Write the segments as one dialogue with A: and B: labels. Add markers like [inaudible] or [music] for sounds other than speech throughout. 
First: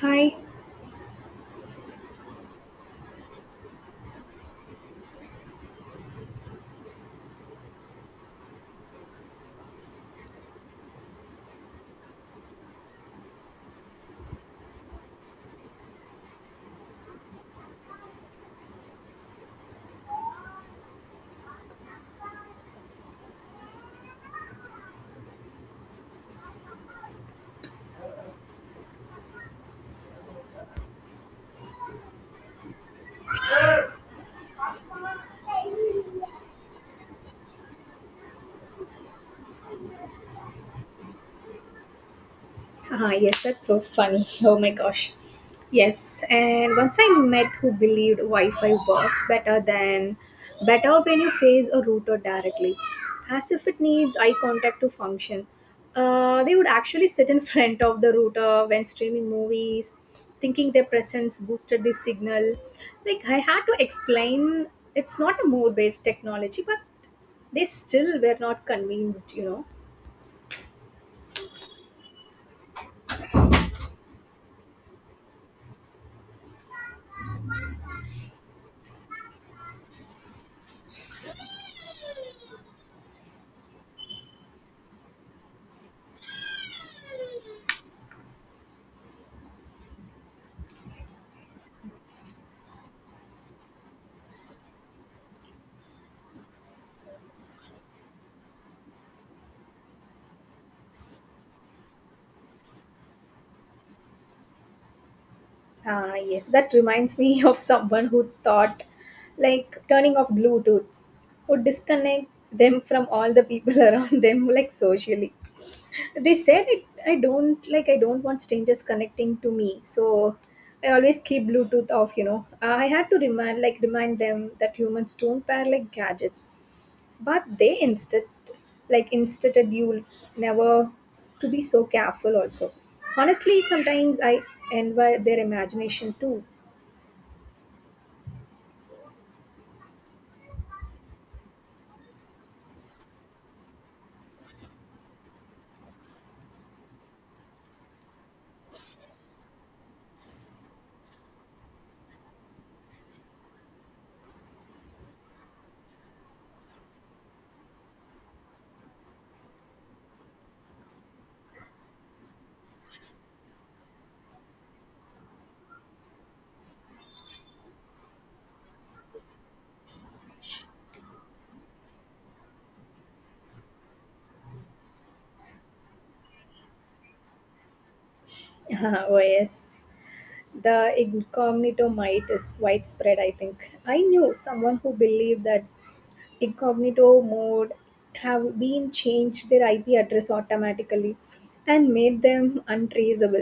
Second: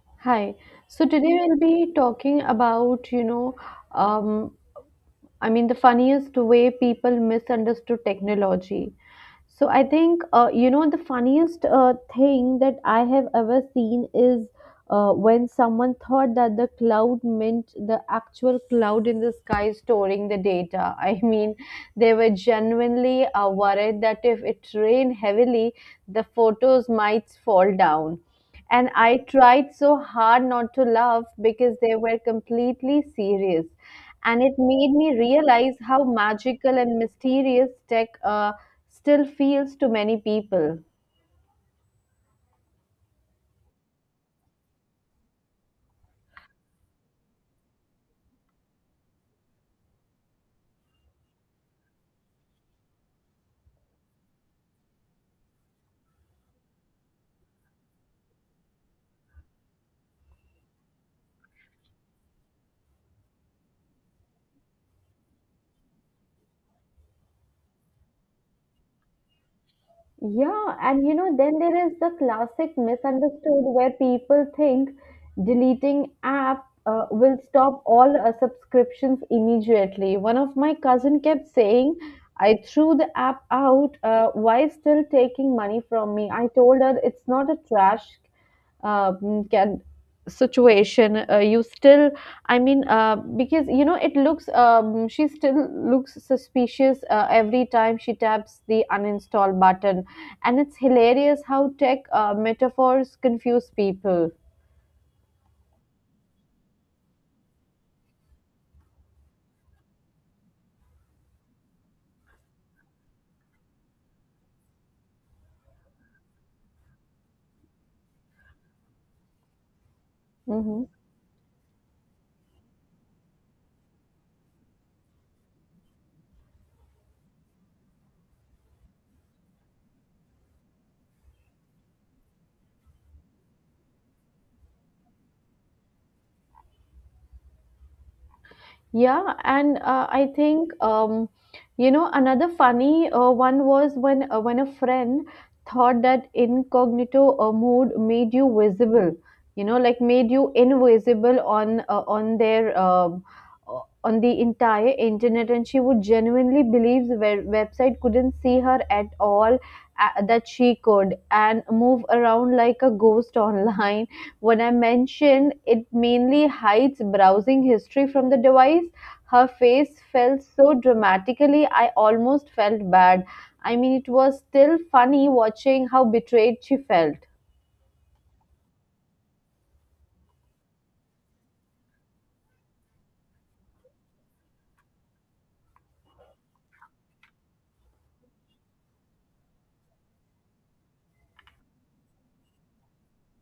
A: Hi.
B: Hi. So today we'll be talking about, you know, um, I mean, the funniest way people misunderstood technology. So I think, the funniest thing that I have ever seen is when someone thought that the cloud meant the actual cloud in the sky storing the data. [laughs] I mean, they were genuinely worried that if it rained heavily, the photos might fall down. And I tried so hard not to laugh because they were completely serious. And it made me realize how magical and mysterious tech still feels to many people.
A: Haha, yes, that's so funny. [laughs] Oh my gosh. Yes, and once I met who believed Wi-Fi works better than better when you face a router directly, as if it needs eye contact to function. They would actually [laughs] sit in front of the router when streaming movies, thinking their presence boosted the signal. Like I had to explain, it's not a mode-based technology, but they still were not convinced.
B: Yeah, and you know, then there is the classic misunderstood where people think deleting app will stop all subscriptions immediately. One of my cousin kept saying, "I threw the app out. Why still taking money from me?" I told her it's not a trash. Uh, can situation you still I mean because you know it looks, she still looks suspicious every time she taps the uninstall button, and it's hilarious how tech metaphors confuse people.
A: Ah, yes, that reminds me [laughs] of someone who thought like turning off Bluetooth would disconnect them from all the people [laughs] around them, like socially. They said it, I don't want strangers connecting to me, so
B: Hmm.
A: I always keep Bluetooth off, Ah, I had to remind, remind them that humans don't pair like gadgets, but they instead like instead you never to be so careful also, honestly sometimes I envy their imagination too.
B: Yeah, and I think you know, another funny one was when a friend thought that incognito mode made you visible, you know, like made you invisible on the entire internet, and she would genuinely believe the website couldn't see her at all, that she could, and move around like a ghost [laughs] online. When I mentioned it mainly hides browsing history from the device, her face fell so dramatically I almost felt bad. I mean, it was still funny watching how betrayed she felt.
A: [laughs] Oh yes, the incognito might is widespread. I think I knew someone who believed that incognito mode have been changed their IP address automatically and made them untraceable.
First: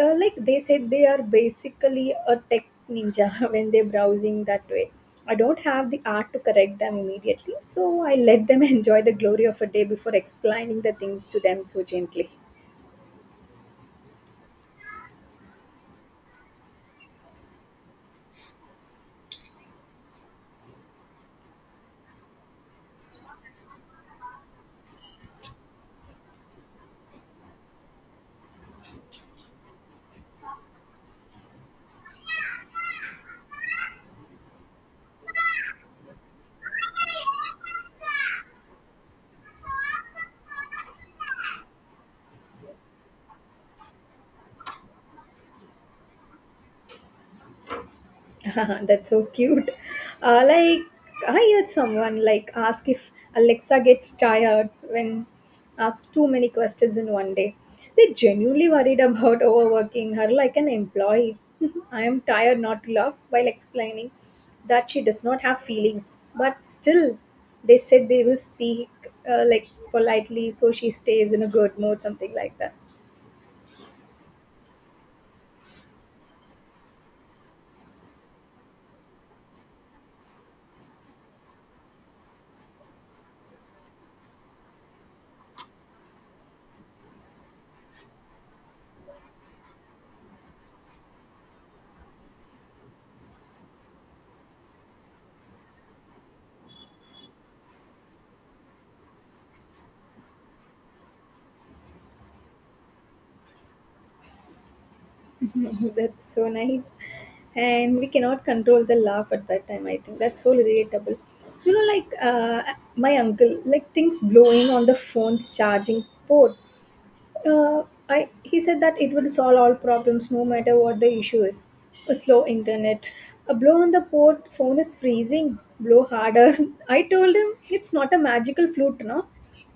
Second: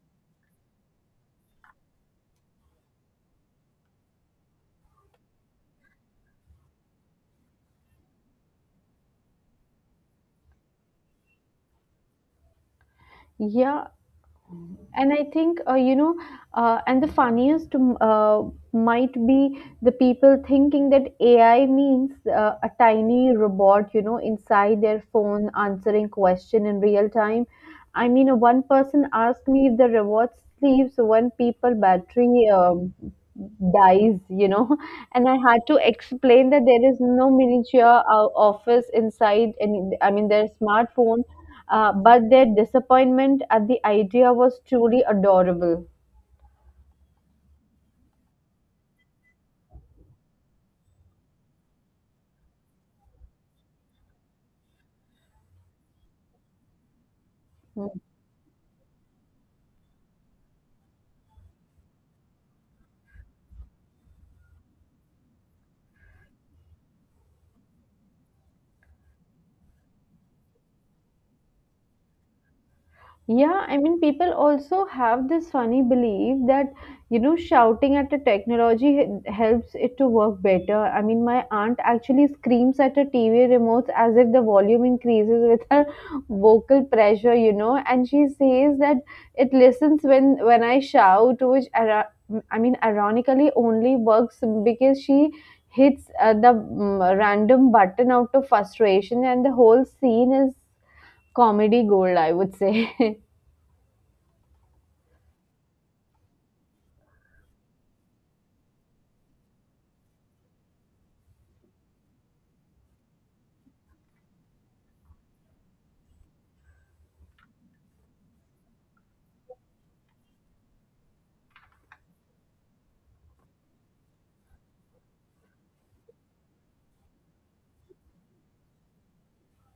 A: Like they said, they are basically a tech ninja [laughs] when they're browsing that way. I don't have the art to correct them immediately, so I let them [laughs] enjoy the glory of a day before explaining the things to them so gently.
B: Yeah, and I think you know and the funniest might be the people thinking that ai means a tiny robot, you know, inside their phone answering question in real time. One person asked me if the robot sleeps when people battery dies, you know. [laughs] And I had to explain that there is no miniature office inside and I mean their smartphone, but their disappointment at the idea was truly adorable.
A: [laughs] That's so cute. Like I heard someone like ask if Alexa gets tired when asked too many questions in one day.
B: Hmm.
A: They genuinely worried about [laughs] overworking her like an employee. [laughs] I am tired not love. While explaining that she does not have feelings, but still they said they will speak like politely so she stays in a good mood, something like that.
B: Yeah, I mean, people also have this funny belief that, you know, shouting at a technology helps it to work better. I mean, my aunt actually screams at her TV remotes as if the volume increases with her [laughs] vocal pressure, you know, and she says that it listens when I shout, which ironically only works because she hits the random button out of frustration, and the whole scene is comedy gold, I would say. [laughs]
A: [laughs] That's so nice. And we cannot control the laugh at that time, I think. That's so relatable. You know, like uh, my uncle, like things blowing on the phone's charging port. Uh, I He said that it will solve all problems no matter what the issue is. A slow internet. A blow on the port, phone is freezing. Blow harder. [laughs] I told him it's not a magical flute, no?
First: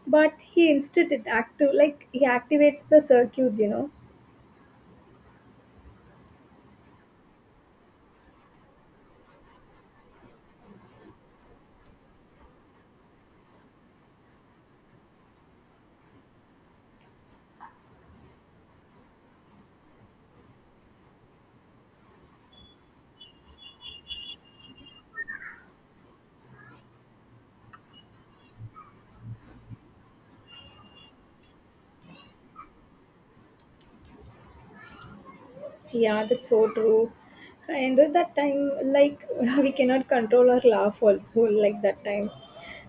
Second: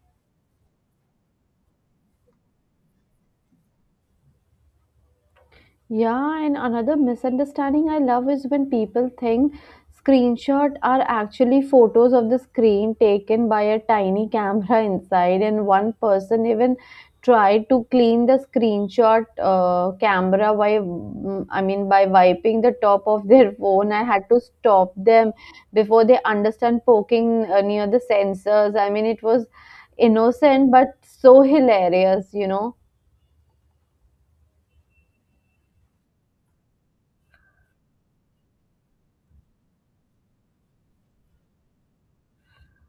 A: But he instead it active like he activates the circuits, you know.
B: Yeah, and another misunderstanding I love is when people think screenshot are actually photos of the screen taken by a tiny camera [laughs] inside, and one person even tried to clean the screenshot camera by wiping the top of their [laughs] phone. I had to stop them before they understand poking near the sensors. I mean, it was innocent but so [laughs] hilarious, you know.
A: Yeah, that's so true. And at that time, like [laughs] we cannot control our laugh also, like that time.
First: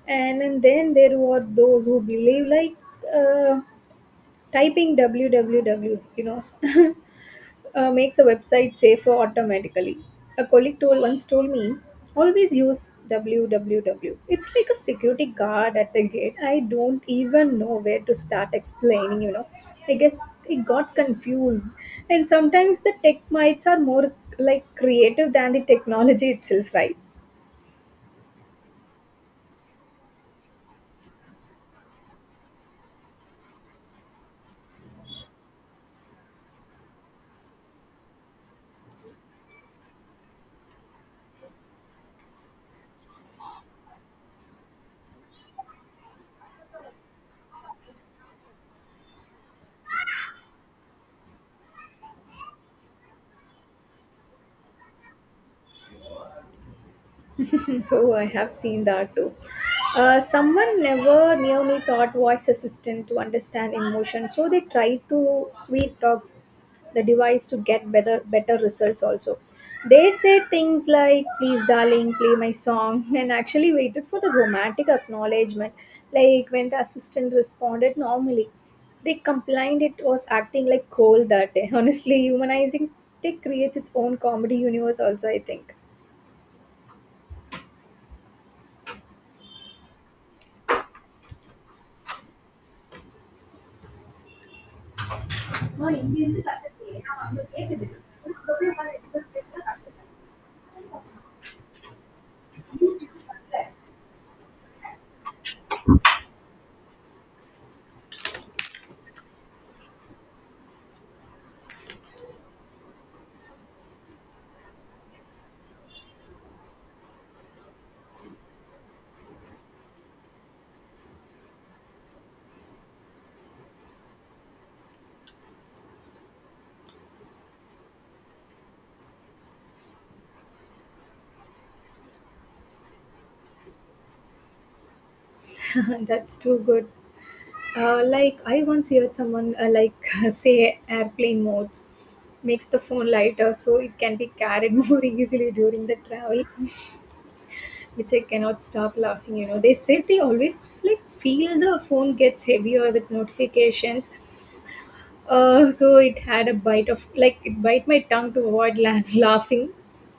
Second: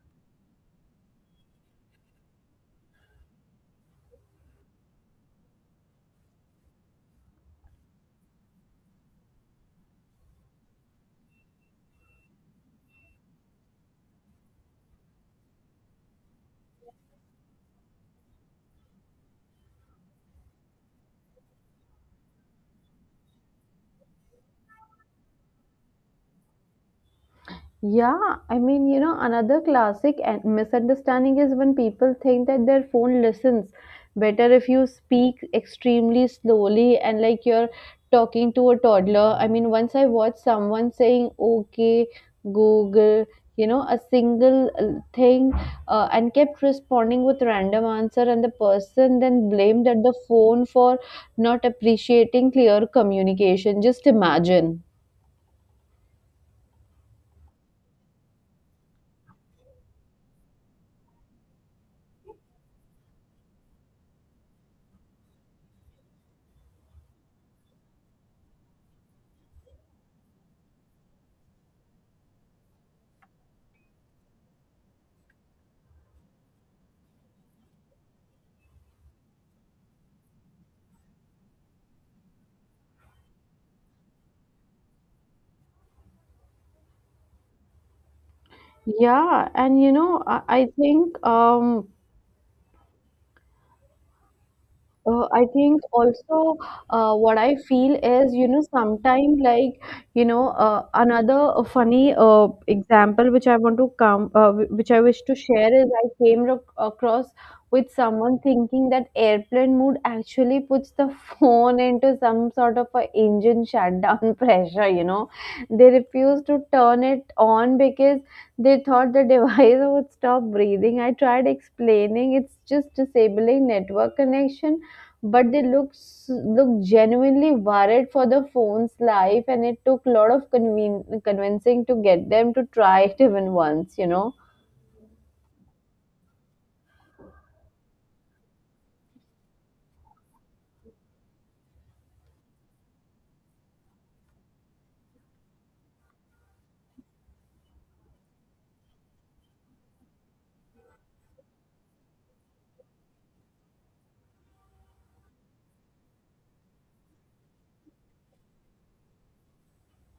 A: And then there were those who believe like uh, typing www, makes a website safer automatically. A colleague told once told me, always use www. It's like a security guard at the gate. I don't even know where to start explaining, you know. I guess it got confused. And sometimes the tech mites are more like creative than the technology itself, right?
B: Yeah, I mean, you know, another classic and misunderstanding is when people think that their phone listens better if you speak extremely slowly and like you're talking to a toddler. I mean, once I watched someone saying, okay, Google, you know, a single thing, and kept responding with random answer, and the person then blamed at the phone for not appreciating clear communication. Just imagine.
A: Oh, I have seen that too. Someone never near me thought voice assistant to understand emotion, so they tried to sweet talk the device to get better results also. They said things like please darling play my song, [laughs] and actually waited for the romantic acknowledgement. Like when the assistant responded normally, they complained it was acting like coal that day. [laughs] Honestly humanizing tech creates its own comedy universe also, I think.
B: Yeah, and you know, I think also what I feel is, you know, sometimes like, you know,
A: [laughs]
B: another funny example which I want to come, wh- which I wish to share is I came across with someone thinking that airplane mode actually puts the [laughs] phone into some sort of a engine shutdown [laughs] pressure, you know. They refused to turn it on because they thought the [laughs] device would stop breathing. I tried explaining it's just disabling network connection, but they look genuinely worried for the phone's life, and it took a lot of convincing to get them to try it [laughs] even once, you know.
A: That's too good. Like I once heard someone like [laughs] say airplane modes makes the phone lighter so it can be carried [laughs] more easily during the travel, which I cannot stop laughing. You know, they said they always like feel the phone gets heavier with notifications. So it had a bite of like it bite my tongue to avoid [laughs] laughing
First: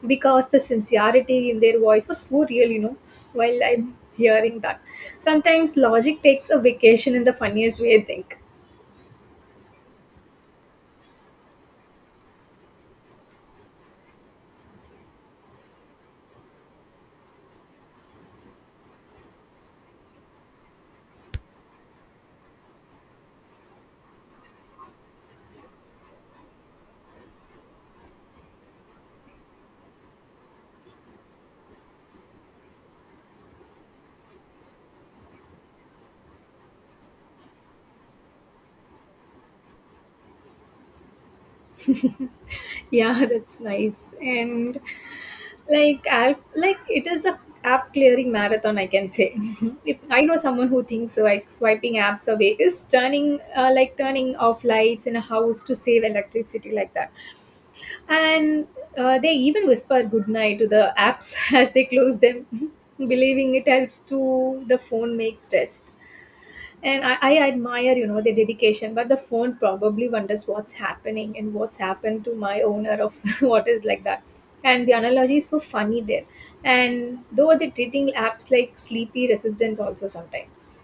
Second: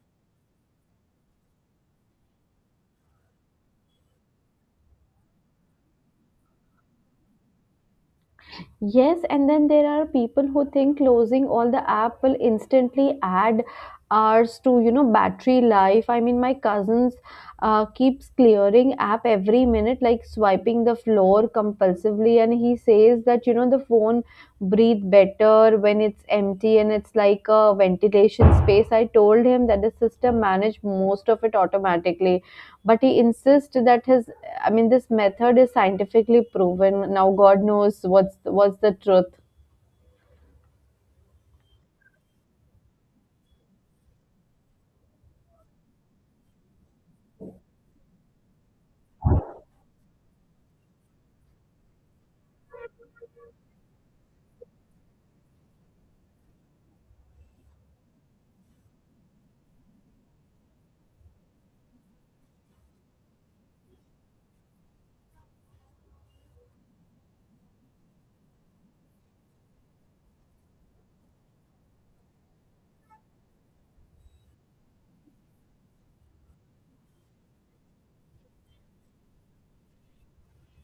A: because the sincerity in their voice was so real. You know, while I'm hearing that, sometimes logic takes a vacation in the funniest way. I think.
B: Yes, and then there are people who think closing all the app will instantly add hours to, you know, battery life. I mean, my cousins keeps clearing app every minute, like swiping the floor compulsively, and he says that, you know, the phone breathe better when it's empty and it's like a ventilation space. I told him that the system manage most of it automatically, but he insists that this method is scientifically proven. Now, God knows what's the truth.
A: Yeah, [laughs] that's nice. Like it is a app clearing marathon, I can say. [laughs] If I know someone who thinks so, like swiping apps away is turning turning off lights in a house to save electricity like that. And they even whisper goodnight to the apps [laughs] as they close them, [laughs] believing it helps to the phone makes rest. And I admire, you know, the dedication, but the phone probably wonders what's happening and what's happened to my owner of [laughs] what is like that. And the analogy is so funny there. And though they're treating apps like sleepy resistance also sometimes.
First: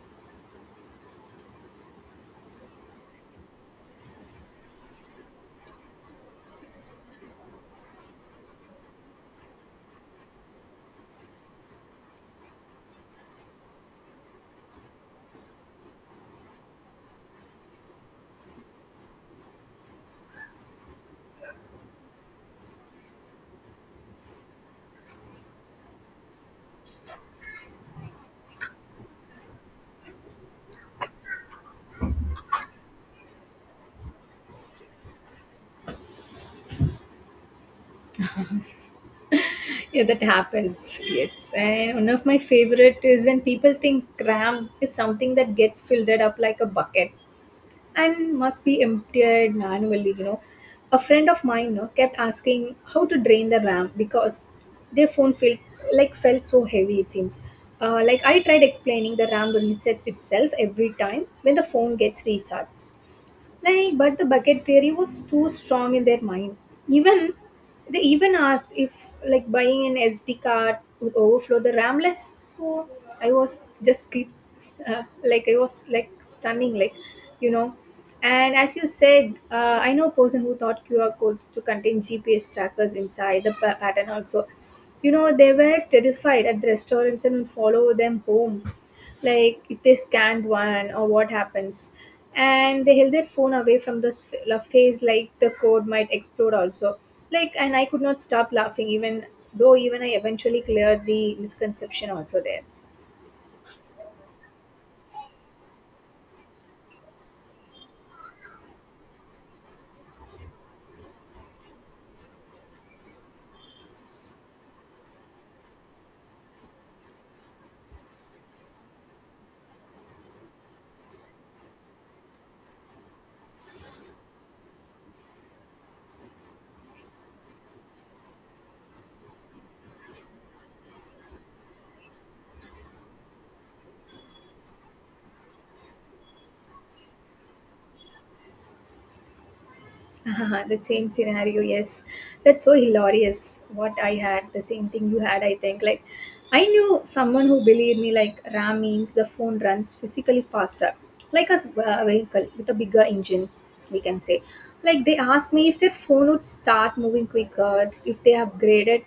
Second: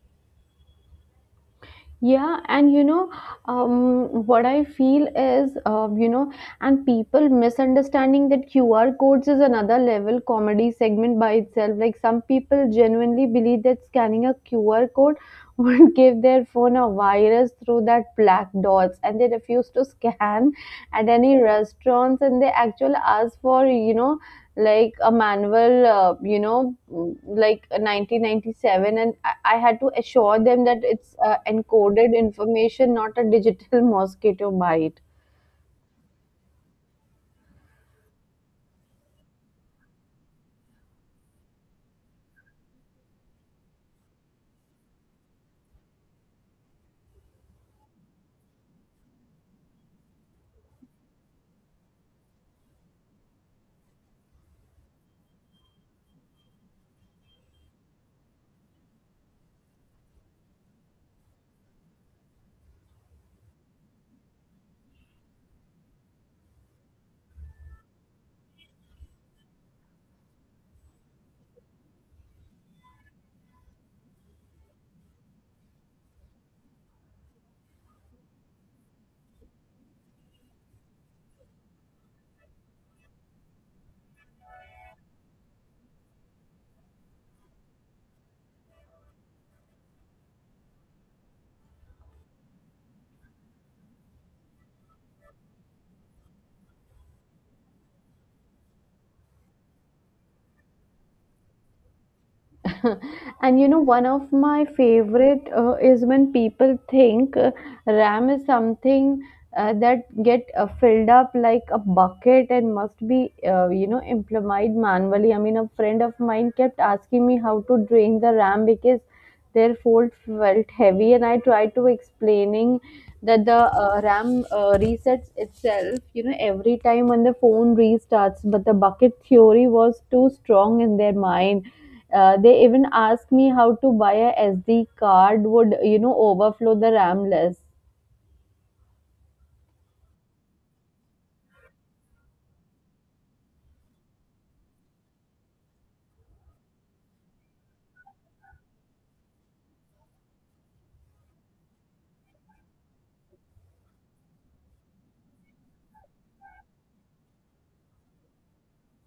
B: Yeah, and you know, what I feel is, you know, and people misunderstanding that QR codes is another level comedy segment by itself. Like some people genuinely believe that scanning a QR code would [laughs] give their phone a virus through that black dots, and they refuse to scan at any restaurants, and they actually ask for, you know, like a manual, like a 1997, and I had to assure them that it's encoded information, not a digital [laughs] mosquito bite.
A: Yeah, that happens. Yes. And one of my favorite is when people think RAM is something that gets filled up like a bucket and must be emptied manually, you know. A friend of mine, you know, kept asking how to drain the ram because their phone felt so heavy, it seems. I tried explaining the ram resets itself every time when the phone gets recharged, but the bucket theory was too strong in their mind. Even they even asked if like buying an SD card would overflow the RAM less. So I was just keep like I was like stunning, like you know. And as you said, I know a person who thought QR codes to contain GPS trackers inside the pattern also. You know, they were terrified at the restaurants and would follow them home, like if they scanned one or what happens, and they held their phone away from the face, like the code might explode also. Like, and I could not stop laughing, even though even I eventually cleared the misconception also there.
B: [laughs] And you know, one of my favorite is when people think RAM is something that get filled up like a bucket and must be, you know, implemented manually. I mean, a friend of mine kept asking me how to drain the RAM because their fold felt heavy, and I tried to explaining that the RAM resets itself, you know, every time when the phone restarts. But the bucket theory was too strong in their mind. They even asked me how to buy a SD card would, you know, overflow the RAM list.
A: [laughs] The same scenario, yes, that's so hilarious. What I had the same thing you had, I think. Like I knew someone who believed me like ram means the phone runs physically faster, like a vehicle with a bigger engine, we can say. Like they asked me if their phone would start moving quicker if they upgraded.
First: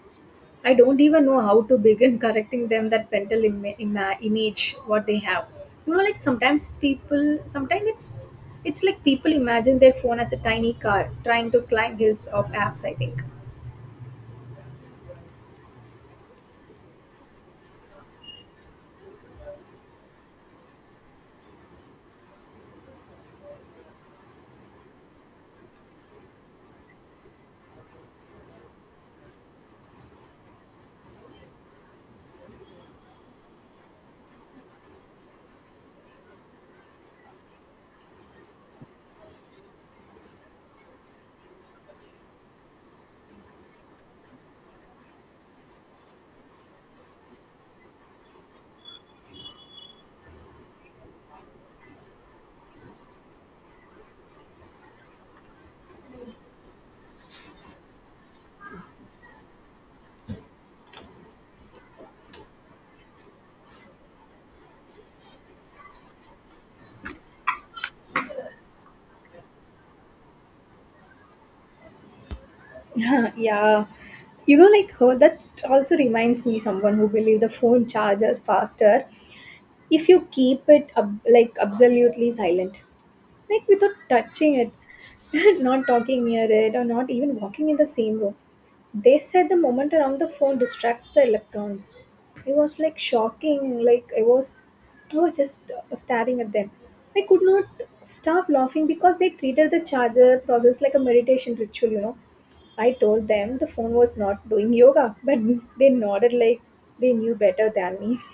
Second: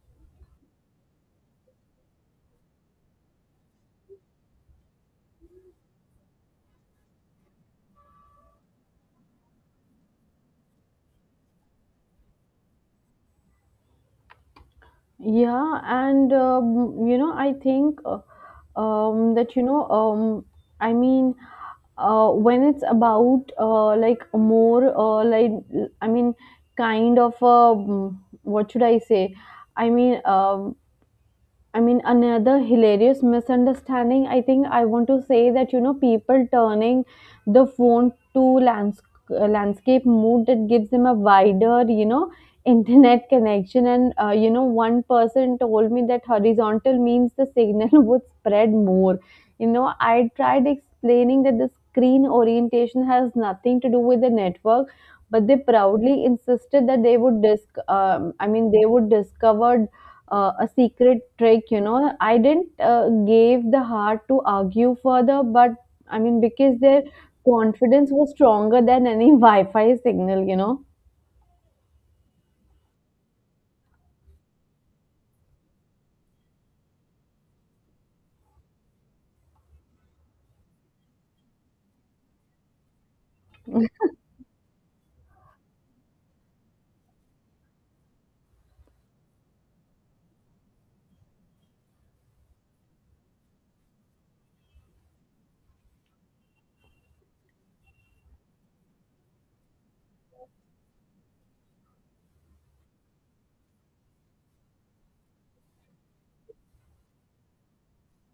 A: I don't even know how to begin [laughs] correcting them that mental image what they have. You know, like sometimes people, sometimes it's like people imagine their phone as a tiny car trying to climb hills of apps. I think.
B: Yeah, and you know, I think that you know, I mean, when it's about like a more like I mean kind of a mm, what should I say I mean I mean, another hilarious misunderstanding, I think I want to say that, you know, people turning the phone to lands- landscape mode that gives them a wider, you know, internet connection. And, you know, one person told me that horizontal means the signal [laughs] would spread more. You know, I tried explaining that the screen orientation has nothing to do with the network, but they proudly insisted that they would discover a secret trick, you know. I didn't gave the heart to argue further, but because their confidence was stronger than any [laughs] wi-fi signal, you know.
A: [laughs] Yeah. You know, like her. That also reminds me someone who believe the phone charges faster if you keep it like absolutely silent. Like without touching it, [laughs] not talking near it, or not even walking in the same room. They said the moment around the phone distracts the electrons. It was like shocking. I was just staring at them. I could not stop laughing because they treated the charger process like a meditation ritual. You know, I told them the phone was not doing yoga, but they nodded like they knew better than me. [laughs]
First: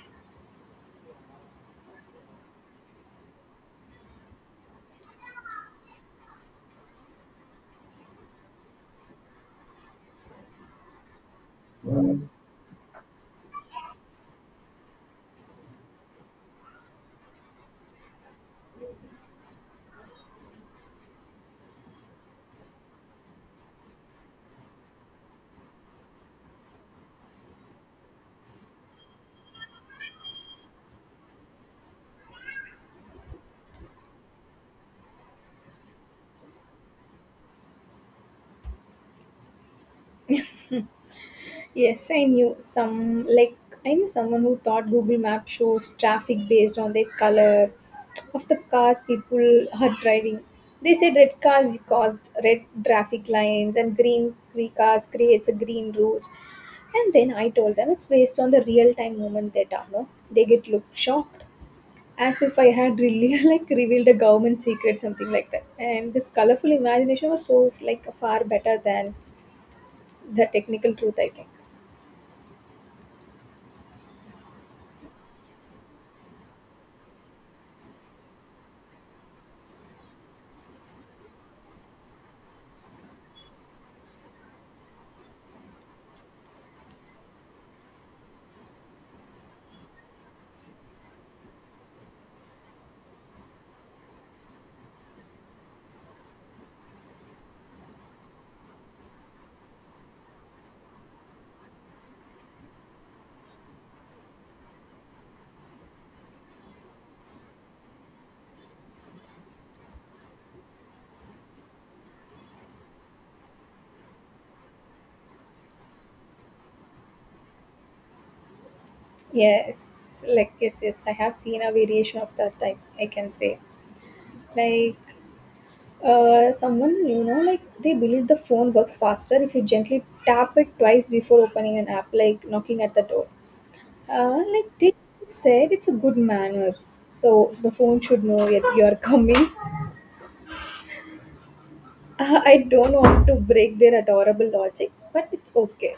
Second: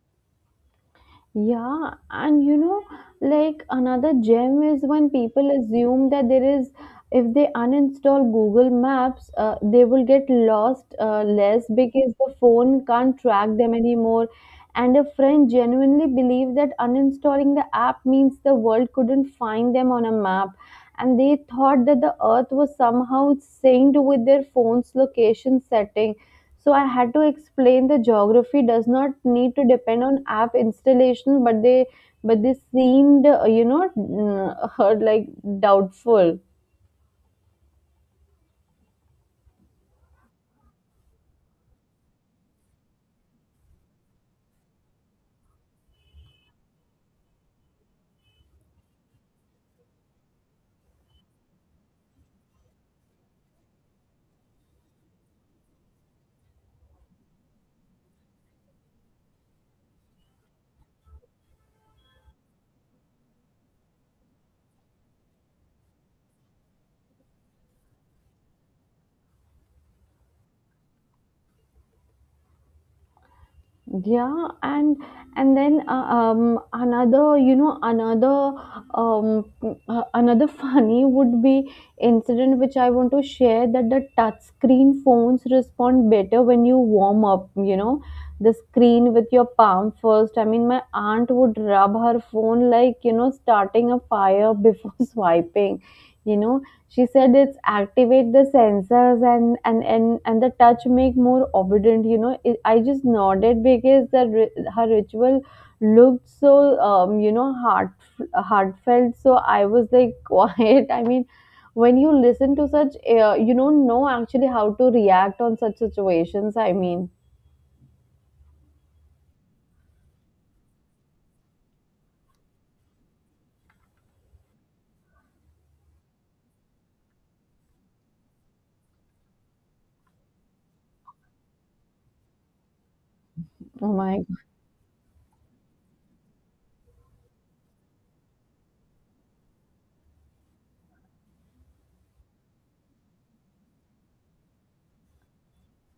B: Yeah, and you know, like another gem is when people assume that there is, if they uninstall Google Maps, they will get lost less because the phone can't track them anymore. And a friend genuinely believed that uninstalling the app means the world couldn't find them on a map. And they thought that the earth was somehow synced with their phone's location setting, so I had to explain the geography does not need to depend on app installation, but they seemed [laughs] like doubtful.
A: Yes, I knew someone who thought Google Map shows traffic based on the color of the cars people are driving. They said red cars caused red traffic lines and green cars creates a green route. And then I told them it's based on the real time moment data. No, they get looked shocked, as if I had really [laughs] like revealed a government secret, something like that. And this colorful imagination was so like far better than the technical truth, I think.
B: Yeah and then another you know another um another [laughs] funny would be incident which I want to share, that the touch screen phones respond better when you warm up, you know, the screen with your palm first. I mean, my aunt would rub her phone like, you know, starting a fire before [laughs] swiping, you know. She said it's activate the sensors, and the touch make more obedient. You know, it, I just nodded because the her ritual looked so, you know, heartfelt. So I was like [laughs] quiet. I mean, when you listen to such, you don't know actually how to react on such situations. I mean,
A: Yes, I have seen a variation of that type, I can say. Like someone, you know, like they believe the phone works faster if you gently tap it twice before opening an app, like knocking at the door.
B: oh my.
A: Like they said it's a good manner, so the phone should know that you're coming. I don't want to break their adorable logic, but it's okay,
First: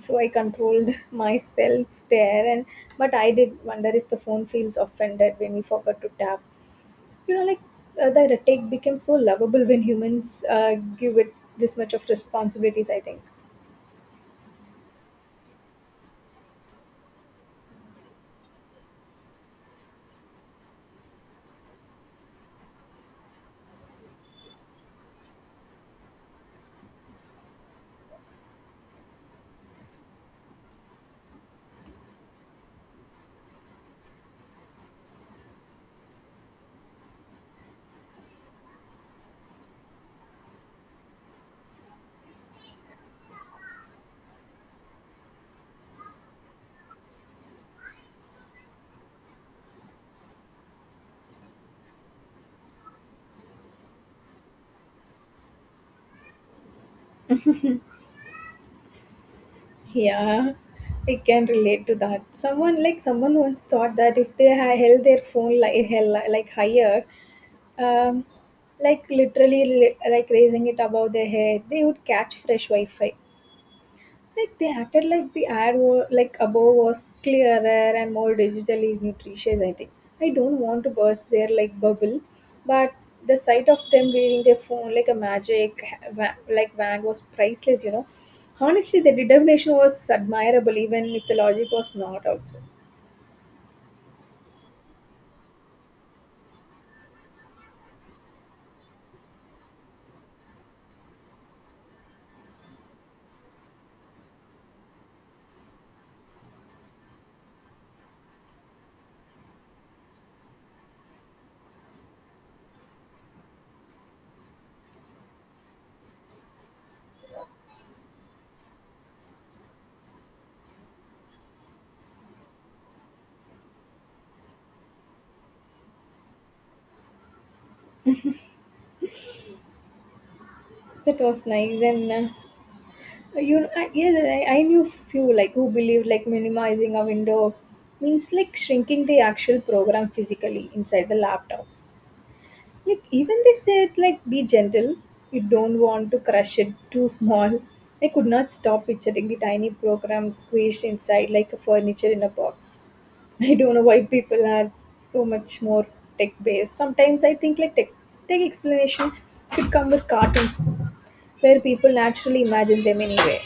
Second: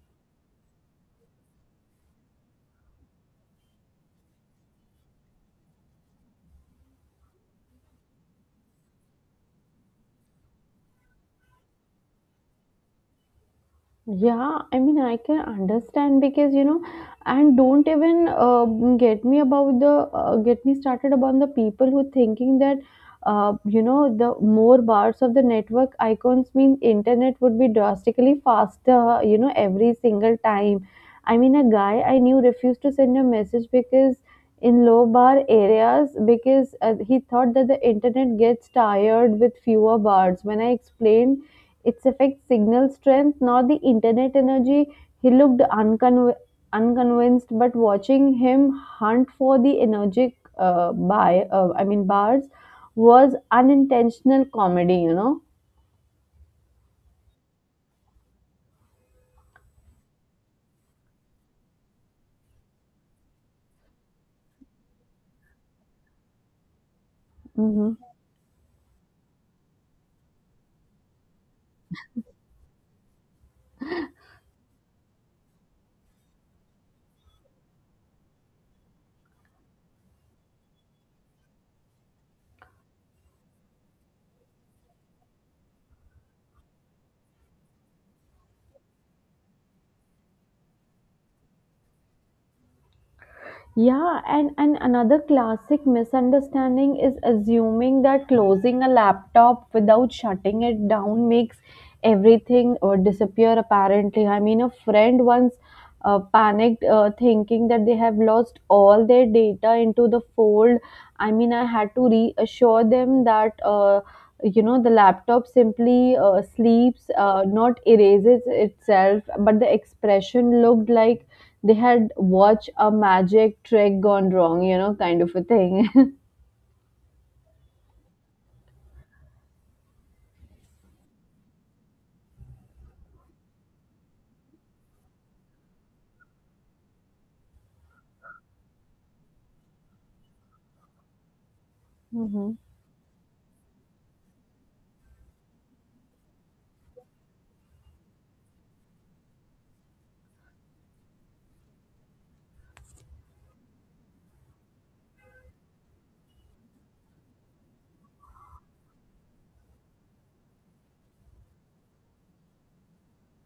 A: so I controlled [laughs] myself there. And but I did wonder if the phone feels offended when we forgot to tap, you know like the take became so lovable when humans give it this much of responsibilities, I think.
B: Yeah, I mean, I can understand because you know, and don't even get me started about the people who thinking that, you know, the more bars of the network icons mean internet would be drastically faster. You know, every single time. I mean, a guy I knew refused to send a message because in low bar areas, because he thought that the internet gets tired with fewer bars. When I explained its affects signal strength, not the internet energy, he looked unconvinced, but watching him hunt for the energetic by I mean bars was unintentional comedy, you know.
A: Yeah, I can relate to that. Someone once thought that if they held their phone like higher,
B: Mhm.
A: um, like literally like raising it above their head, they would catch fresh Wi-Fi. Like they acted like the ad were like above was clearer and more digitally nutritious, I think. I don't want to burst their like bubble, but the sight of them wearing their phone like a magic like wand was priceless. You know, honestly, the determination was admirable, even if the logic was not also.
B: Yeah, and another classic misunderstanding is assuming that closing a laptop without shutting it down makes everything disappear, apparently. I mean, a friend once panicked, thinking that they have lost all their data into the fold. I mean, I had to reassure them that you know, the laptop simply sleeps, not erases itself, but the expression looked like they had watched a magic trick gone wrong, kind of a thing. [laughs]
A: That was nice and. You I, yeah I knew few like who believed like minimizing a window means like shrinking the actual program physically inside the laptop.
B: Hmm.
A: Like even they said like be gentle, you don't want to crush it too small. I could not stop picturing the tiny program squeezed inside like a furniture in a box. [laughs] I don't know why people are so much more tech based. Sometimes I think like tech explanation should come with cartoons where people naturally imagine them anyway.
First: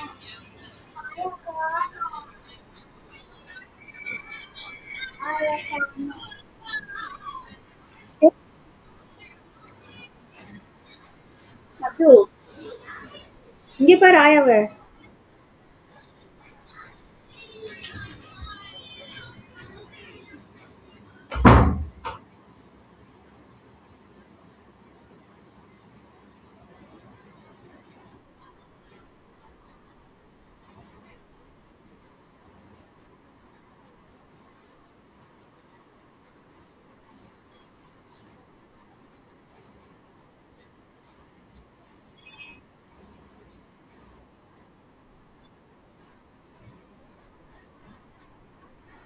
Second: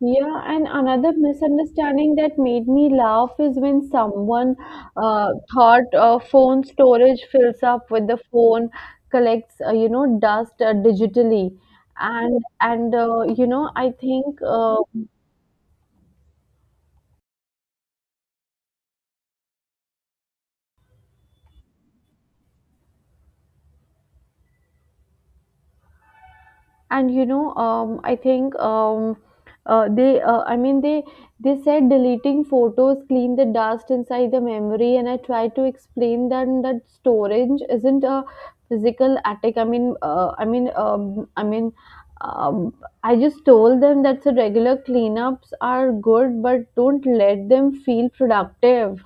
B: Yeah, and another misunderstanding that made me laugh is when someone thought phone storage fills up with the phone collects, you know, dust, digitally.
A: Yes, true.
B: And I
A: இங்க பாரு
B: think
A: ஆயாவை.
B: and you know I think uh, they uh, i mean they they said deleting photos clean the dust inside the memory, and I tried to explain them that storage isn't a physical attic. I mean I mean I mean um, I just told them that the regular cleanups are good, but don't let them feel productive.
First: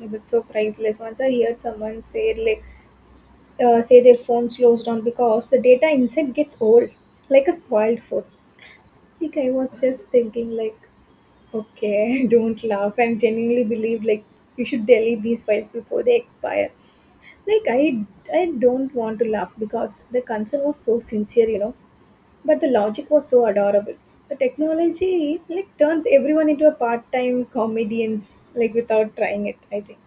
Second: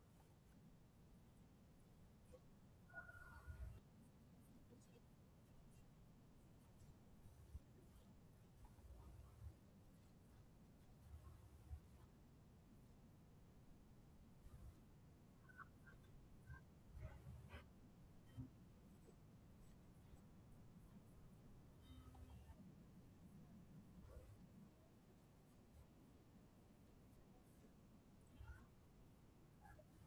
A: That's so priceless. Once I heard someone say like say their phone slows down because the data inside gets old, like a spoiled phone. Like I was just thinking, like, okay, [laughs] don't laugh. I genuinely believe like you should delete these files before they expire. Like I, don't want to laugh because the concern was so sincere, you know, but the logic was so adorable. The technology like turns everyone into a part-time comedians, like without trying it. I think.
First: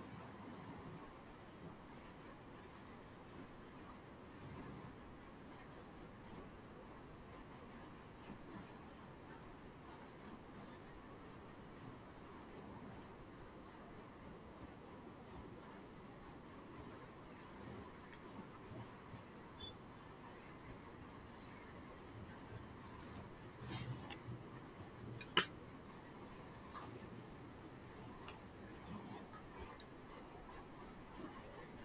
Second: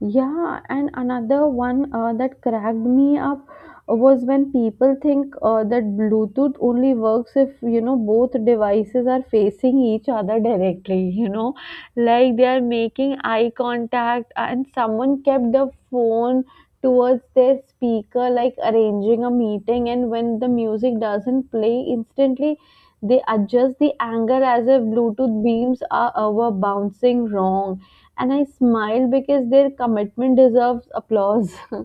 B: Yeah, and another one that cracked me up was when people think that Bluetooth only works if, you know, both devices are facing each other directly, [laughs] you know, like they are making eye contact, and someone kept the phone towards their speaker, like arranging a meeting, and when the music doesn't play instantly. They adjust the angle as if Bluetooth beams are, were bouncing wrong, and I smile because their commitment deserves applause. [laughs]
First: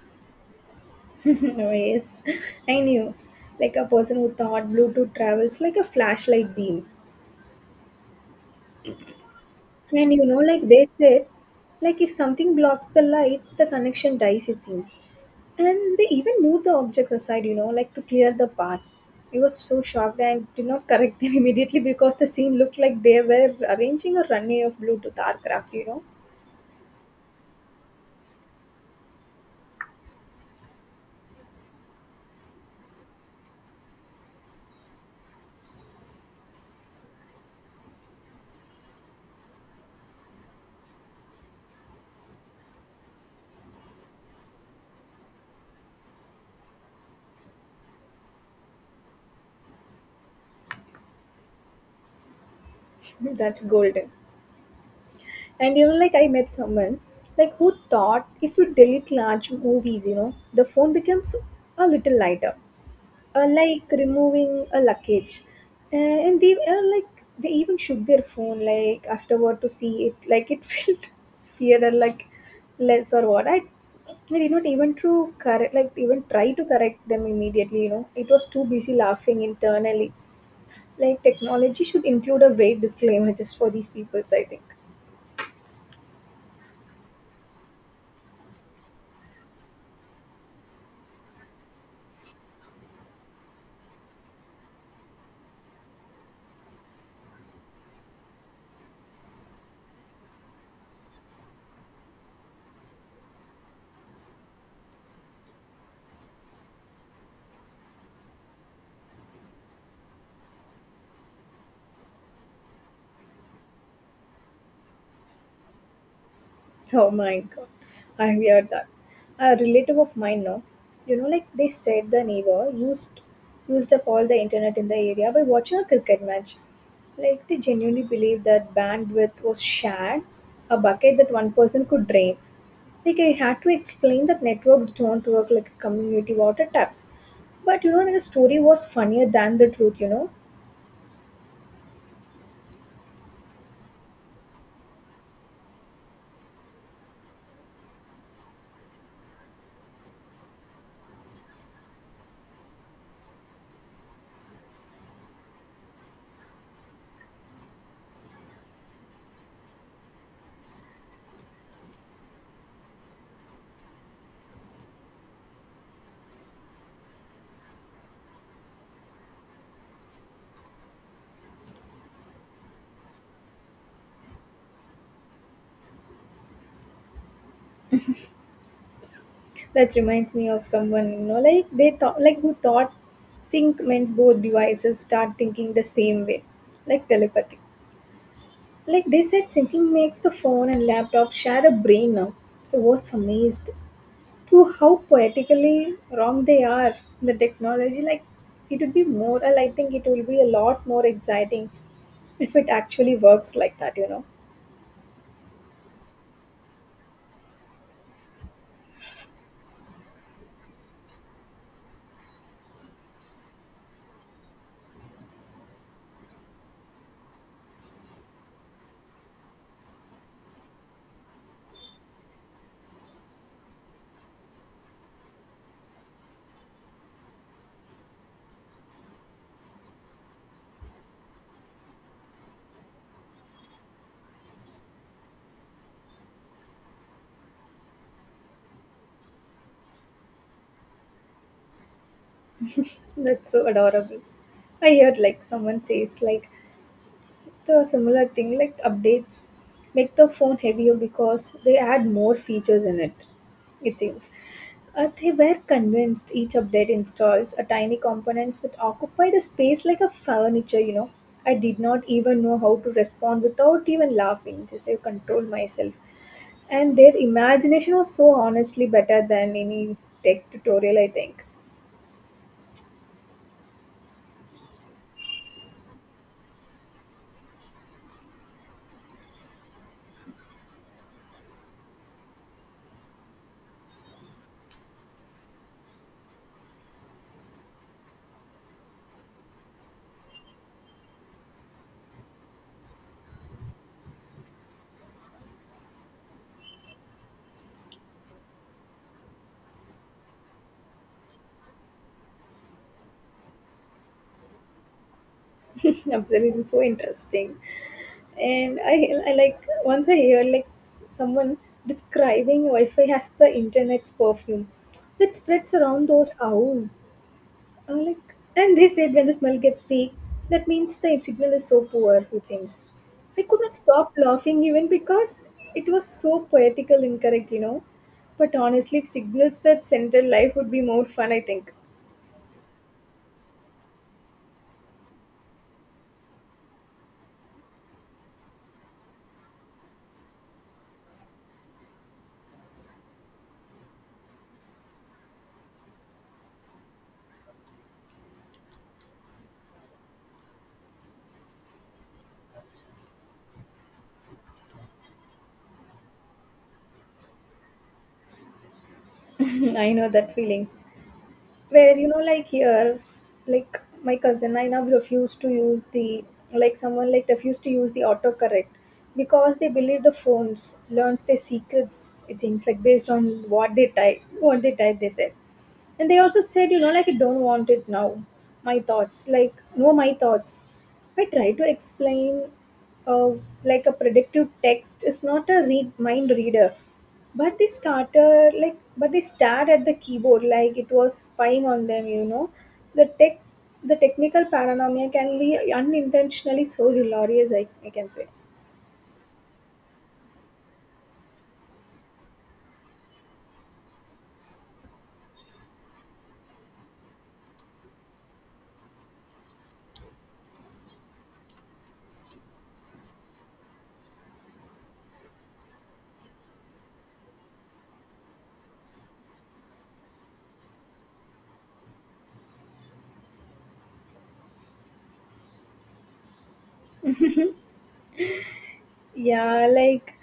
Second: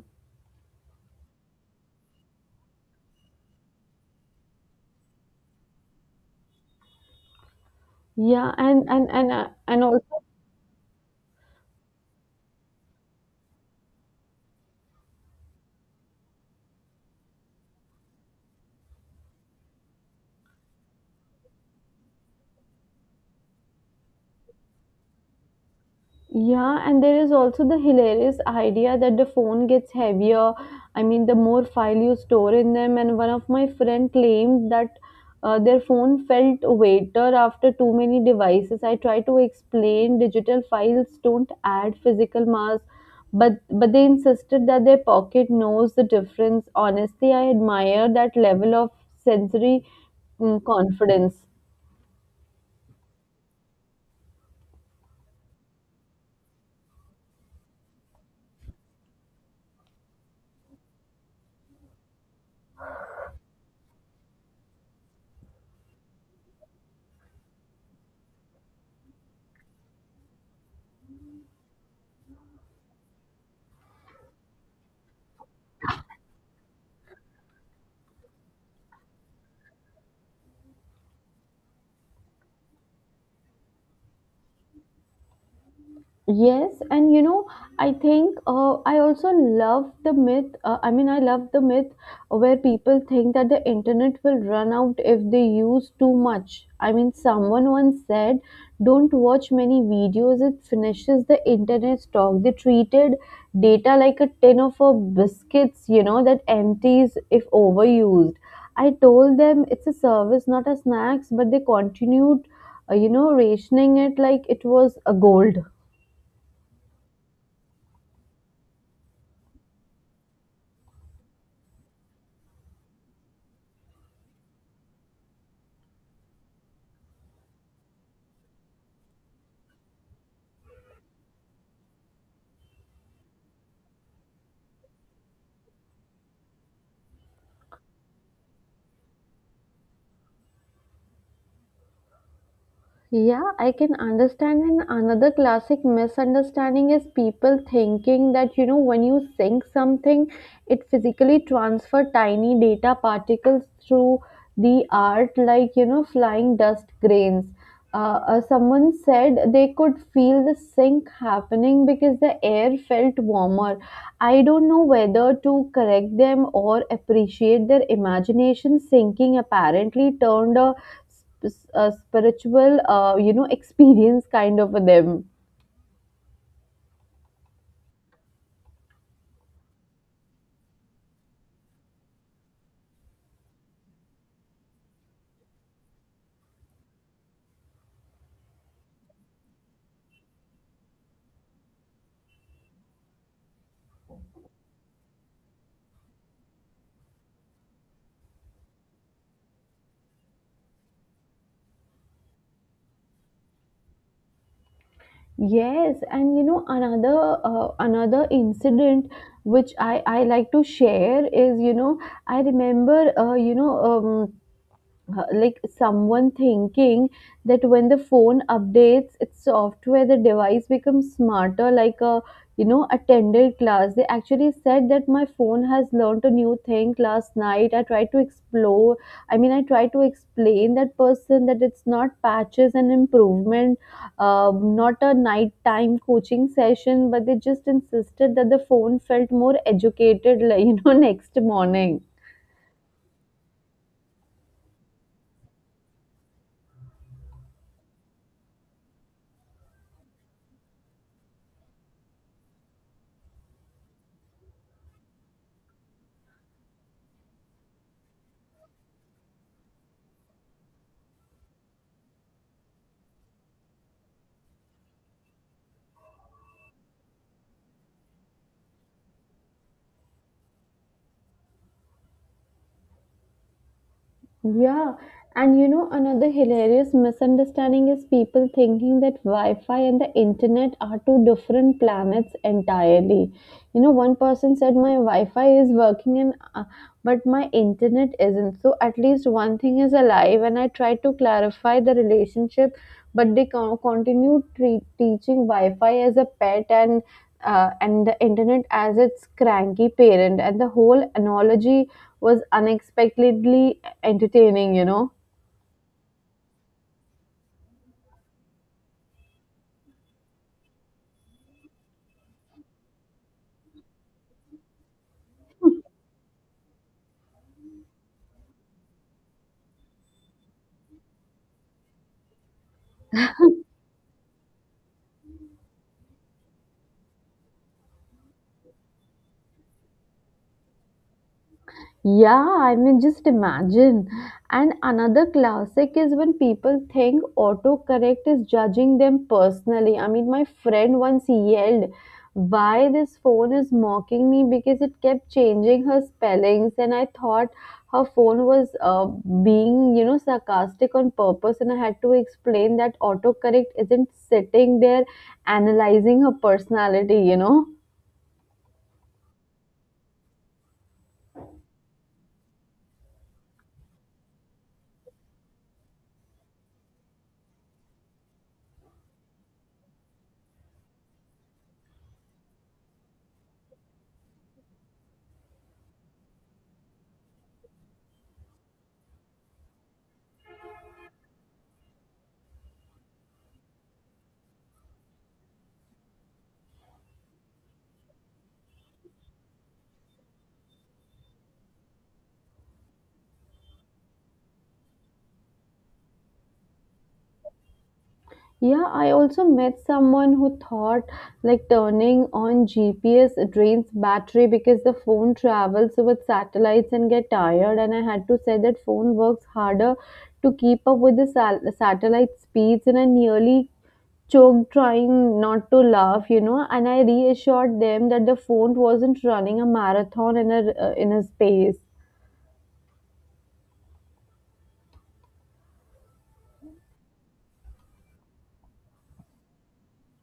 A: [laughs] Rays. I knew. Like a person who thought Bluetooth travels like a flashlight beam.
B: Yeah, and
A: And
B: also.
A: you know, like they said, like if something blocks the light, the connection dies, it seems. And they even moved the objects aside, you know, like to clear the path. I was so shocked and did not correct them [laughs] immediately because the scene looked like they were arranging a runway of Bluetooth aircraft, you know.
B: Yeah, and there is also the hilarious idea that the phone gets heavier, I mean, the more file you store in them. And one of my friend claimed that their phone felt weighter after too many devices. I try to explain digital files don't add physical mass, but they insisted that their pocket knows the difference. Honestly, I admire that level of sensory, confidence.
A: [laughs] That's golden. And you know, like I met someone like who thought if you delete large movies, you know, the phone becomes a little lighter, like removing a luggage. And they Like they even shook their phone like afterward to see it, like it [laughs] felt fear and like less or what. I did not even to correct, like even try to correct them immediately. You know, it was too busy laughing internally. Like technology should include a weight disclaimer just for these peoples, I think.
B: Yes, and you know, I think, I also love the myth. I mean, I love the myth where people think that the internet will run out if they use too much. I mean, someone once said, "Don't watch many videos; it finishes the internet stock." They treated data like a tin of biscuits, you know, that empties if overused. I told them it's a service, not a snacks, but they continued, you know, rationing it like it was a gold.
A: Oh my god, I heard that. A relative of mine now, you know, like they said the neighbor used up all the internet in the area by watching a cricket match. Like they genuinely believed that bandwidth was shared, a bucket that one person could drain. Like I had to explain that networks don't work like community water taps. But you know, the story was funnier than the truth, you know.
B: Yeah, I can understand. And another classic misunderstanding is people thinking that, you know, when you sync something, it physically transfer tiny data particles through the art, like, you know, flying dust grains. Someone said they could feel the sync happening because the air felt warmer. I don't know whether to correct them or appreciate their imagination. Sinking apparently turned a, a spiritual, you know, [laughs] experience, kind of a them.
A: That reminds me of someone, you know, like they thought, like who thought sync meant both devices start thinking the same way, like telepathy. Like they said, syncing makes the phone and laptop share a brain now. I was amazed to how poetically wrong they are. The technology, like it would be more, I think it will be a lot more exciting if it actually works like that, you know.
B: Yes, and you know, another incident which I like to share is, you know, I remember, like someone thinking that when the phone updates its software, the device becomes smarter, like a, you know, attended class. They actually said that my phone has learned a new thing last night. I tried to explain that person that it's not patches and improvement, not a nighttime coaching session, but they just insisted that the phone felt more educated, like, [laughs] you know, next morning.
A: That's so adorable. I heard like someone says like the similar thing like updates make the phone heavier because they add more features in it, it seems. They were convinced each update installs a tiny components that occupy the space like a furniture, you know. I did not even know how to respond without even laughing, just I controlled myself. And their imagination was so honestly better than any tech tutorial, I think.
B: Yeah, and you know, another hilarious misunderstanding is people thinking that Wi Fi and the internet are two different planets entirely. You know, one person said my Wi Fi is working and, but my internet isn't, so at least one thing is alive, and I tried to clarify the relationship, but they continue teaching Wi Fi as a pet and the internet as its cranky parent, and the whole analogy was unexpectedly entertaining, you know.
A: [laughs] Absolutely, so interesting. And I like once I hear like someone describing Wi-Fi as the internet's perfume that spreads around those houses. I'm like, and they said when the smell gets weak, that means the signal is so poor. It seems. I could not stop laughing even because it was so poetical incorrect, you know. But honestly, if signals were central, life would be more fun. I think.
B: Yeah, I mean, just imagine. And another classic is when people think autocorrect is judging them personally. I mean, my friend once yelled, "Why this phone is mocking me?" because it kept changing her spellings, and I thought her phone was, being, you know, sarcastic on purpose. And I had to explain that autocorrect isn't sitting there analyzing her personality, you know.
A: [laughs] I know that feeling. Where you know like here like my cousin I now refused to use the like someone like refused to use the autocorrect because they believe the phones learns their secrets, it seems, like based on what they type they said. And they also said, you know, like, I don't want it now. My thoughts, like, no, my thoughts. I try to explain, uh, like, a predictive text is not a read mind reader. But they stared at the keyboard like it was spying on them, you know. The tech, the technical paranoia can be unintentionally so hilarious, I can say.
B: Yeah, I also met someone who thought like turning on GPS drains battery because the phone travels with satellites and get tired, and I had to say that phone works harder to keep up with the satellite speeds, and I nearly choked trying not to laugh, you know, and I reassured them that the phone wasn't running a marathon in a, in a space.
A: Yeah, like,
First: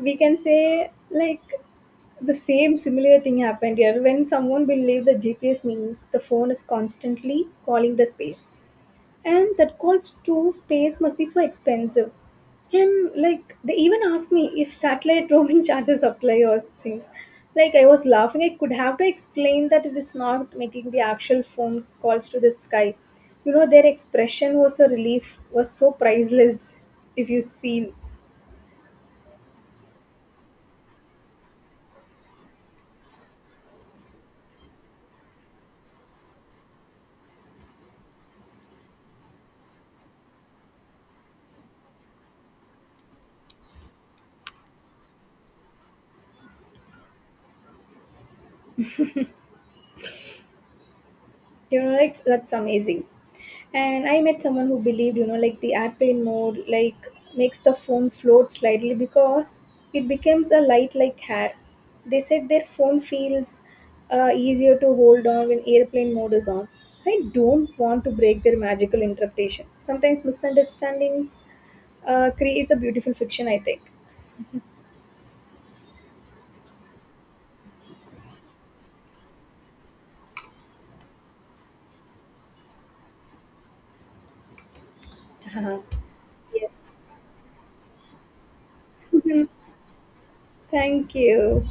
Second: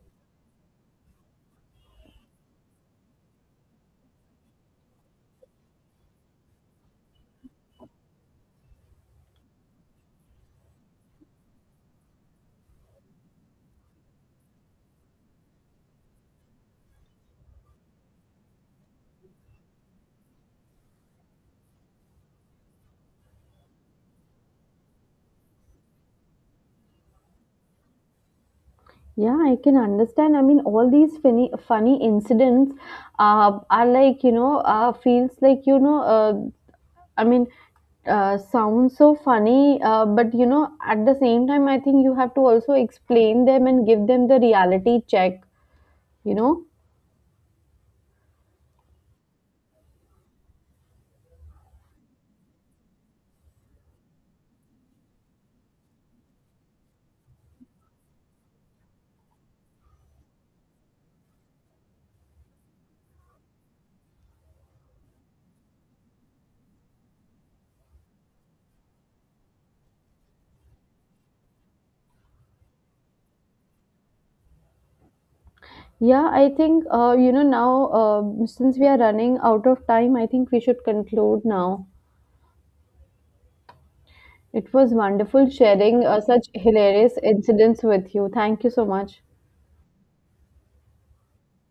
A: we can say like the same similar thing happened here when someone will leave the GPS means the phone is constantly calling the space, and that calls to space must be so expensive, and like they even asked me if satellite roaming [laughs] charges apply or things like. I was laughing. I could have to explain that it is not making the actual phone calls to the sky, you know. Their expression was a relief was so priceless, if you see.
B: Yeah, I can understand. I mean, all these funny, funny incidents are like, you know, feels like, you know, I mean, sounds so funny, but you know, at the same time, I think you have to also explain them and give them the reality check, you know.
A: You know, like that's amazing. And I met someone who believed, you know, like the airplane mode like makes the phone float slightly because it becomes a light like hair. They said their phone feels easier to hold on when airplane mode is on. I don't want to break their magical interpretation. Sometimes misunderstandings creates a beautiful fiction, I think.
B: Yeah, I think, you know, now, since we are running out of time, I think we should conclude now. It was wonderful sharing such
A: [laughs] Yes,
B: hilarious incidents with you. Thank you so much.
A: thank you.